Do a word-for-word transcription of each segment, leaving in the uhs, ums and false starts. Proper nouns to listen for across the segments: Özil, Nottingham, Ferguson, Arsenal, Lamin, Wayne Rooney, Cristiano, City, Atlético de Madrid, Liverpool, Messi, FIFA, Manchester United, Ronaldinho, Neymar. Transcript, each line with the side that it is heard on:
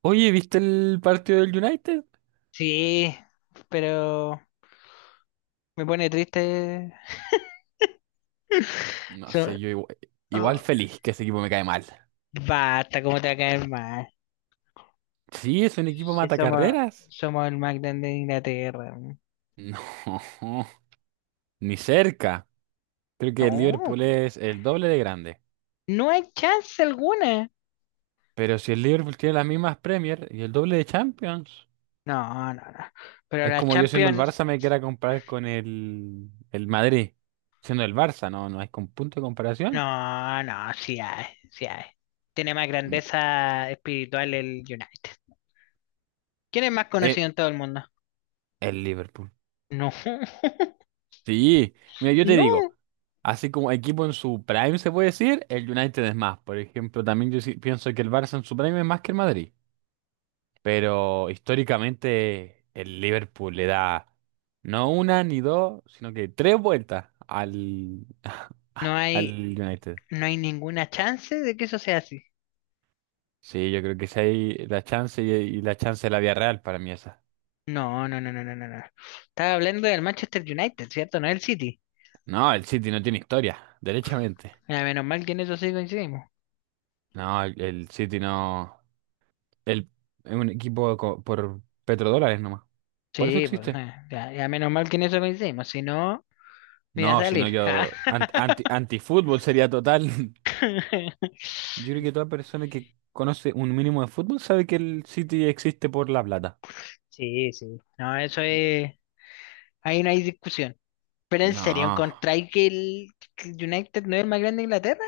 right: Oye, ¿viste el partido del United?
left: Sí, pero me pone triste.
right: No
left: So-
right: sé, yo igual, igual
left: oh,
right: feliz que ese equipo me cae mal.
left: basta, ¿cómo te va a caer mal?
right: Sí, es un equipo
left: Si
right: mata
left: somos,
right: carreras.
left: somos el más grande de Inglaterra.
right: No, ni cerca. Creo que el
left: No,
right: Liverpool es el doble de grande.
left: no hay chance alguna.
right: Pero si el Liverpool tiene las mismas Premier y el doble de Champions,
left: No, no, no. Pero
right: es
left: la
right: como yo siendo el
left: Champions,
right: Barça me quiera comparar con el, el Madrid. Siendo el Barça, no, no hay con punto de comparación.
left: no, no, sí hay, sí hay. Tiene más
right: Mm,
left: grandeza espiritual el United. ¿Quién es más conocido
right: eh,
left: en todo el mundo?
right: el Liverpool.
left: No,
right: Sí, mira, yo te digo,
left: no,
right: así como equipo en su prime se puede decir, el United es más. Por ejemplo, también yo sí pienso que el Barça en su prime es más que el Madrid. Pero históricamente el Liverpool le da no una ni dos, sino que tres vueltas al,
left: no
right: al
left: hay,
right: United.
left: no hay ninguna chance de que eso sea así.
right: Sí, yo creo que si hay la chance y, y la chance de la vía Real para mí esa.
left: No, no, no, no, no, no, no. Estaba hablando del Manchester United, ¿cierto? No el City.
right: No, el City no tiene historia, derechamente.
left: Ya, menos mal que en eso sí coincidimos.
right: No, el el City no. El, es un equipo co- por petrodólares nomás. Por eso
left: Sí, pues,
right: existe.
left: eh, ya, ya menos mal que en eso coincidimos. Si no, me iba a
right: No, si no
left: salir.
right: yo... ant- anti, antifútbol sería total. Yo creo que toda persona que conoce un mínimo de fútbol sabe que el City existe por la plata.
left: Sí, sí. No, eso es. Ahí no hay discusión. Pero en serio,
right: No.
left: ¿encontráis que el, que el United no es el más grande de Inglaterra?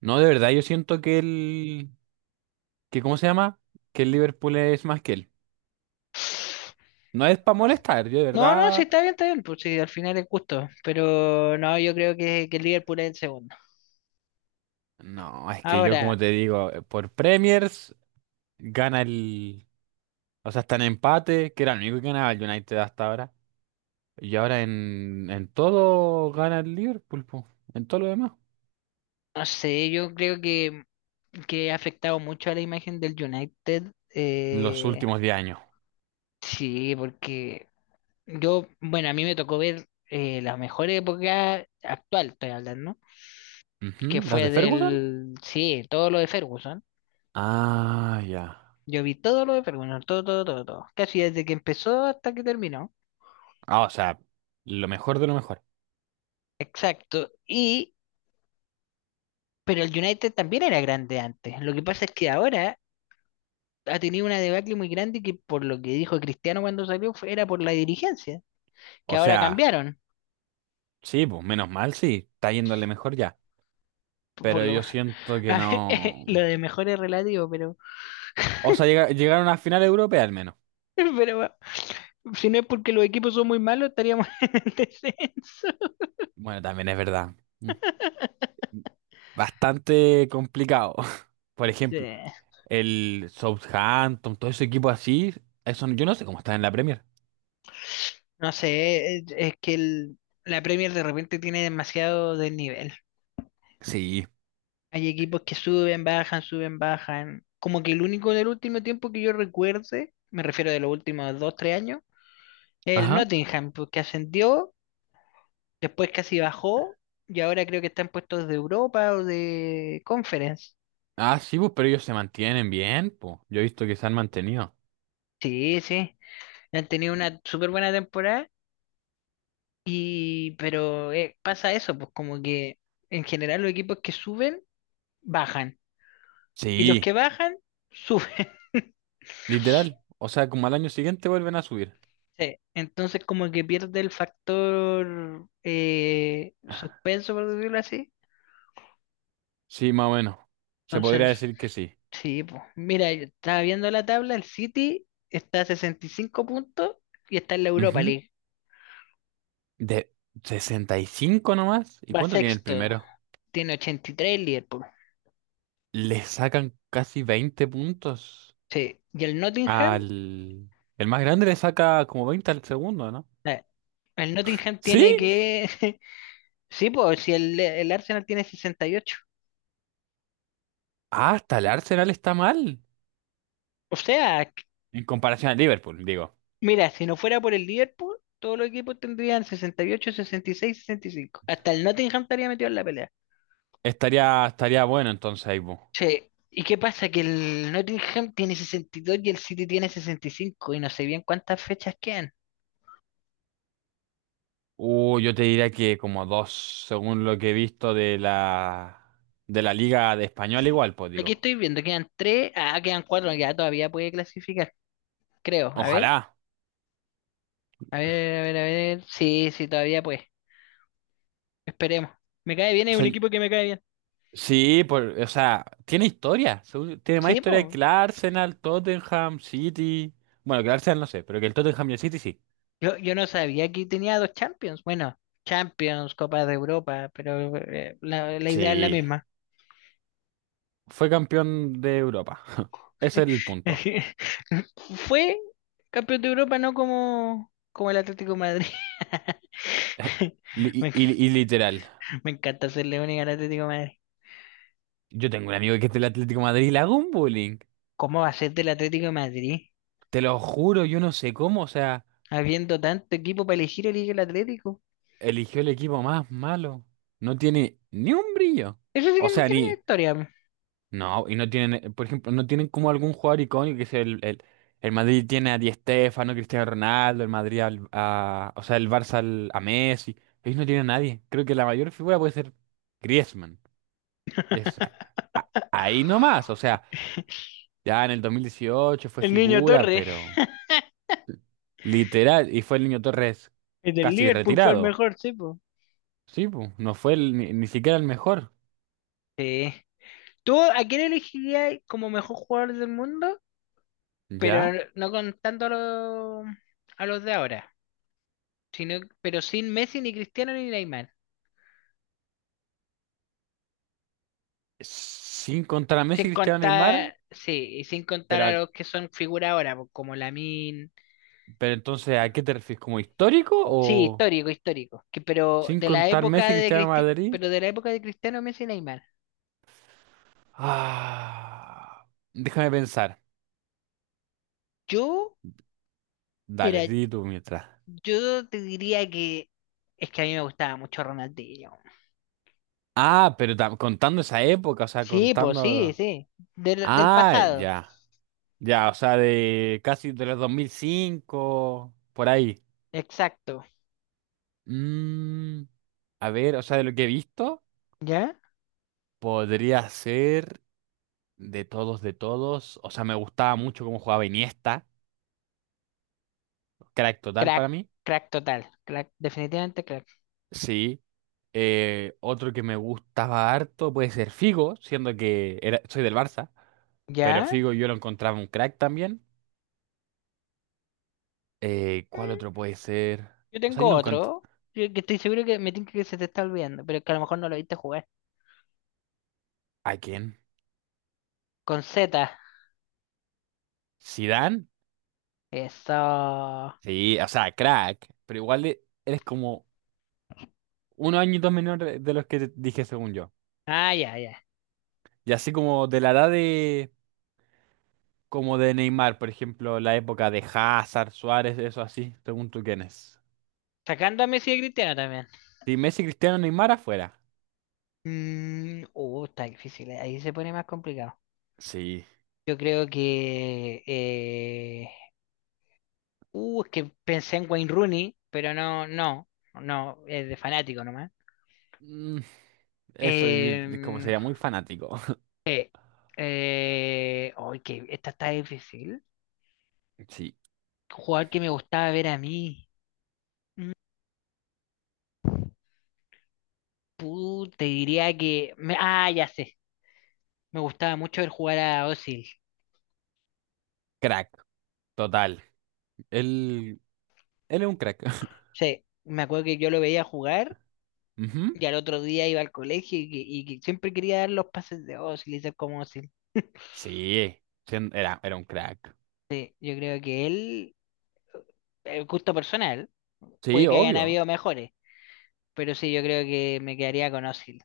right: No, de verdad, yo siento que el... que ¿cómo se llama? Que el Liverpool es más que él. No es para molestar, yo de
left: No, no, sí,
right: verdad...
left: está bien, está bien. Pues sí, al final es justo. Pero no, yo creo que, que el Liverpool es el segundo.
right: No, es que yo como
left: Ahora,
right: te digo, eh, por Premiers gana el... O sea, está en empate, que era el único que ganaba el United hasta ahora. Y ahora en, en todo gana el Liverpool, po. En todo lo demás.
left: no sé, yo creo que. que ha afectado mucho a la imagen del United.
right: Los
left: Eh,
right: últimos diez años.
left: sí, porque yo, bueno, a mí me tocó ver eh, la mejor época actual, estoy hablando, que
right: Ujú, ¿las
left: fue
right: de Ferguson?
left: del, sí, todo lo de Ferguson.
right: Ah, ya.
left: Yo vi todo lo de Ferguson, todo, todo, todo, todo. Casi desde que empezó hasta que terminó.
right: Ah, o sea, lo mejor de lo mejor.
left: Exacto. Y, pero el United también era grande antes. Lo que pasa es que ahora ha tenido una debacle muy grande que por lo que dijo Cristiano cuando salió fue- era por la dirigencia, que
right: O
left: ahora
right: sea,
left: cambiaron.
right: sí, pues menos mal, sí, está yéndole mejor ya.
left: Por
right: Pero
left: lo,
right: yo siento que
left: A ver,
right: no.
left: lo de mejor es relativo, pero,
right: O sea, llega- llegaron a final europea al menos.
left: pero bueno, si no es porque los equipos son muy malos, estaríamos en descenso.
right: Bueno, también es verdad. Mm, bastante complicado. Por
left: Sí,
right: ejemplo, el Southampton, todo ese equipo así, eso yo no sé cómo está en la Premier.
left: no sé, es, es que el- la Premier de repente tiene demasiado desnivel.
right: Sí.
left: Hay equipos que suben, bajan, suben, bajan. Como que el único del último tiempo que yo recuerde, me refiero de los últimos dos, tres años, es el
right: Ajá.
left: Nottingham, pues, que ascendió, después casi bajó, y ahora creo que está en puestos de Europa o de Conference.
right: Ah, sí, pues, pero ellos se mantienen bien, pues. Yo he visto que se han mantenido.
left: Sí, sí. Han tenido una súper buena temporada, y, pero eh, pasa eso, pues como que en general los equipos que suben, bajan. Y los
right: Sí,
left: que bajan, suben.
right: literal. O sea, como al año siguiente vuelven a subir.
left: Sí, entonces como que pierde el factor eh, suspenso, por decirlo así.
right: Sí, más o menos. Se podría
left: Entonces,
right: decir que sí.
left: sí, pues mira, yo estaba viendo la tabla, el City está a sesenta y cinco puntos y está en la Europa
right: Ujú.
left: League.
right: De sesenta y cinco nomás. ¿Y
left: Va
right: cuánto tiene el
left: sexto,
right: primero?
left: tiene ochenta y tres el Liverpool.
right: Le sacan casi veinte puntos
left: Sí, y el Nottingham
right: al... El más grande le saca como veinte al segundo, ¿no?
left: Eh, El Nottingham
right: ¿Sí?
left: tiene que... Sí, pues si el, el Arsenal tiene sesenta y ocho.
right: Ah, hasta el Arsenal está mal.
left: O sea, c-
right: En comparación al Liverpool, digo.
left: mira, si no fuera por el Liverpool, todos los equipos tendrían sesenta sesenta y y ocho, sesenta y seis, sesenta y cinco. Hasta el Nottingham estaría metido en la pelea.
right: Estaría, estaría bueno entonces ahí, po.
left: Che, ¿y qué pasa? Que el Nottingham tiene sesenta y dos y el City tiene sesenta y cinco y no sé bien cuántas fechas quedan.
right: Uh, yo te diría que como dos, según lo que he visto de la de la Liga de Español igual, pues
left: Aquí
right: digo.
left: estoy viendo, quedan tres, ah, quedan cuatro, ya todavía puede clasificar, creo. A ver,
right: Ojalá.
left: a ver, a ver, a ver. Sí, sí, todavía puede. Esperemos. Me cae bien,
right: O
left: es un
right: sea,
left: equipo que me cae bien.
right: sí, por, o sea, tiene historia. según- Tiene más
left: Sí,
right: historia que
left: pues.
right: el Arsenal, Tottenham, City. Bueno, que el Arsenal no sé, pero que el Tottenham y el City sí.
left: Yo, yo no sabía que tenía dos Champions. Bueno, Champions, Copa de Europa, pero eh, la, la idea es la
right: Sí.
left: misma.
right: Fue campeón de Europa. Ese es el punto.
left: Fue campeón de Europa, no como, como el Atlético de Madrid.
right: Li-
left: Me,
right: Y,
left: enc-
right: y- y literal.
left: me encanta ser única al Atlético de Madrid.
right: Yo tengo un amigo que es del Atlético de Madrid y le hago un bullying.
left: ¿Cómo va a ser del Atlético de Madrid?
right: Te lo juro, yo no sé cómo, o sea.
left: Habiendo tanto equipo para elegir, elige el Atlético.
right: Eligió el equipo más malo. No tiene ni un brillo.
left: Eso sí
right: O
left: que no
right: sea,
left: tiene
right: ni.
left: historia.
right: No, y no tienen, eh, por ejemplo, no tienen como algún jugador icónico que es el, el, el Madrid tiene a Di Stéfano, Cristiano Ronaldo, el Madrid al- a, o sea, el Barça al- a Messi. Ellos no tienen a nadie. Creo que la mayor figura puede ser Griezmann. Y es a- a- ahí nomás. O sea, ya en el dos mil dieciocho fue
left: El niño
right: figura,
left: Torre,
right: pero literal, y fue el Niño Torres
left: el del
right: casi
left: Liverpool, fue el
right: retirado.
left: mejor, sí, po.
right: Sí, pues, no fue el- ni, ni siquiera el mejor.
left: Sí. ¿Tú a quién elegirías como mejor jugador del mundo? Pero
right: ¿Ya?
left: no contando a los, a los de ahora, sino, pero sin Messi, ni Cristiano, ni Neymar.
right: Sin contar a
left: Sin
right: Messi, Cristiano, Neymar,
left: contar, sí, y sin contar
right: pero,
left: a
right: a-
left: los que son figura ahora, po, como Lamin.
right: pero entonces, ¿a qué te refieres? ¿Como histórico
left: Sí,
right: o
left: histórico, histórico. Que, pero
right: sin
left: de la
right: contar
left: época
right: Messi,
left: de
right: Cristiano,
left: Cristi-
right: Madrid?
left: pero de la época de Cristiano, Messi y Neymar.
right: Ah, déjame pensar.
left: Yo,
right: Dale,
left: mira,
right: di tú mientras.
left: yo te diría que es que a mí me gustaba mucho Ronaldinho.
right: Ah, pero tam- contando esa época, o sea,
left: Sí, pues sí,
right: contando...
left: sí. Del, del
right: Ah,
left: pasado.
right: ya. Ya, o sea, de casi de los dos mil cinco, por ahí.
left: Exacto.
right: Mm, a ver, o sea, de lo que he visto,
left: ¿Ya?
right: podría ser... De todos, de todos. O sea, me gustaba mucho cómo jugaba Iniesta. Crack total
left: Crack,
right: para mí.
left: crack total. Crack, definitivamente crack.
right: Sí. Eh, otro que me gustaba harto puede ser Figo, siendo que era, soy del Barça. Pero
left: ¿Ya?
right: Figo yo lo encontraba un crack también. Eh, ¿cuál
left: Mm,
right: otro puede ser?
left: Yo
right: O sea,
left: tengo
right: yo lo encontré.
left: otro. Que que estoy seguro que me tinca que se te está olvidando, pero que a lo mejor no lo viste jugar.
right: ¿A quién?
left: Con Z.
right: ¿Zidane?
left: Eso. Ah,
right: Sí, o sea, crack. Pero igual e- eres como unos añitos menor de de los que te dije según yo.
left: ya, ya.
right: Y así como de la edad de. Como de Neymar, por ejemplo, la época de Hazard, Suárez, eso así, según tú quién es.
left: Sacando a Messi y a Cristiano también.
right: Si Messi, Cristiano, Neymar afuera.
left: Mm, uh, está difícil. eh. Ahí se pone más complicado.
right: Sí,
left: Yo creo que. Eh, Uh, es que pensé en Wayne Rooney, pero no, no. No, es de fanático nomás.
right: mm, eso y- es como
left: Em,
right: sería muy fanático.
left: eh, Uy, que esta está difícil.
right: Sí,
left: Jugador que me gustaba ver a mí. Puta, te diría que. Me- ah, ya sé. Me gustaba mucho ver jugar a Özil.
right: crack, total. Él, él es un crack.
left: Sí, me acuerdo que yo lo veía jugar
right: Ujú.
left: y al otro día iba al colegio y que, y que siempre quería dar los pases de Özil y ser como Özil.
right: Sí, sí, era, era un crack.
left: Sí, yo creo que él, eh, el gusto personal, puede
right: Sí,
left: que hayan
right: obvio,
left: habido mejores, pero sí, yo creo que me quedaría con Özil.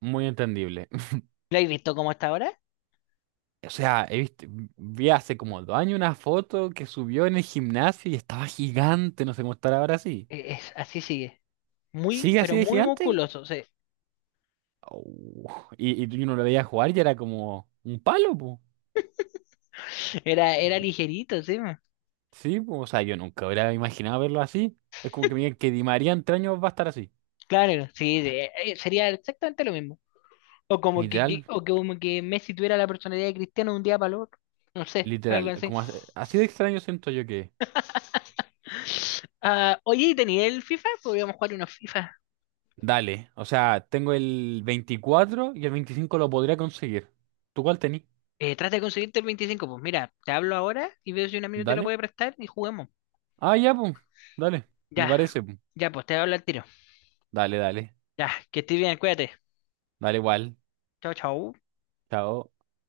right: muy entendible.
left: ¿Lo habéis visto cómo está ahora?
right: O sea, he visto, vi hace como dos años una foto que subió en el gimnasio y estaba gigante, no sé cómo estará ahora sí.
left: E- Es, así sigue. Muy,
right: ¿Sigue
left: pero
right: así de
left: muy
right: gigante?
left: musculoso. Sí.
right: Oh, y, y tú- uno lo veía jugar y era como un palo, pues.
left: Era, era ligerito, sí.
right: Sí, po. O sea, yo nunca hubiera imaginado verlo así. Es como que me digan que Di María en tres años va a estar así.
left: Claro, sí, sí, eh, eh, sería exactamente lo mismo. O como que, que-
right: Literal,
left: o que como que Messi tuviera la personalidad de Cristiano de un día para el otro. No sé, algo
right: literal.
left: así.
right: Como as- así de extraño siento yo que.
left: Ah, oye, ¿y tenía el FIFA? Podríamos jugar unos FIFA.
right: Dale. O sea, tengo el veinticuatro y el veinticinco lo podría conseguir. ¿Tú cuál tenés?
left: Eh, trata de conseguirte el veinticinco. Pues mira, te hablo ahora y veo si un amigo te lo
right: Dale.
left: puede prestar y juguemos.
right: Ah, ya, pues. Dale. Me
left: Ya,
right: parece, po.
left: ya, pues te hablo al tiro.
right: Dale, dale.
left: Ya, que estés bien, cuídate.
right: Dale igual.
left: Chao, chao.
right: Chao.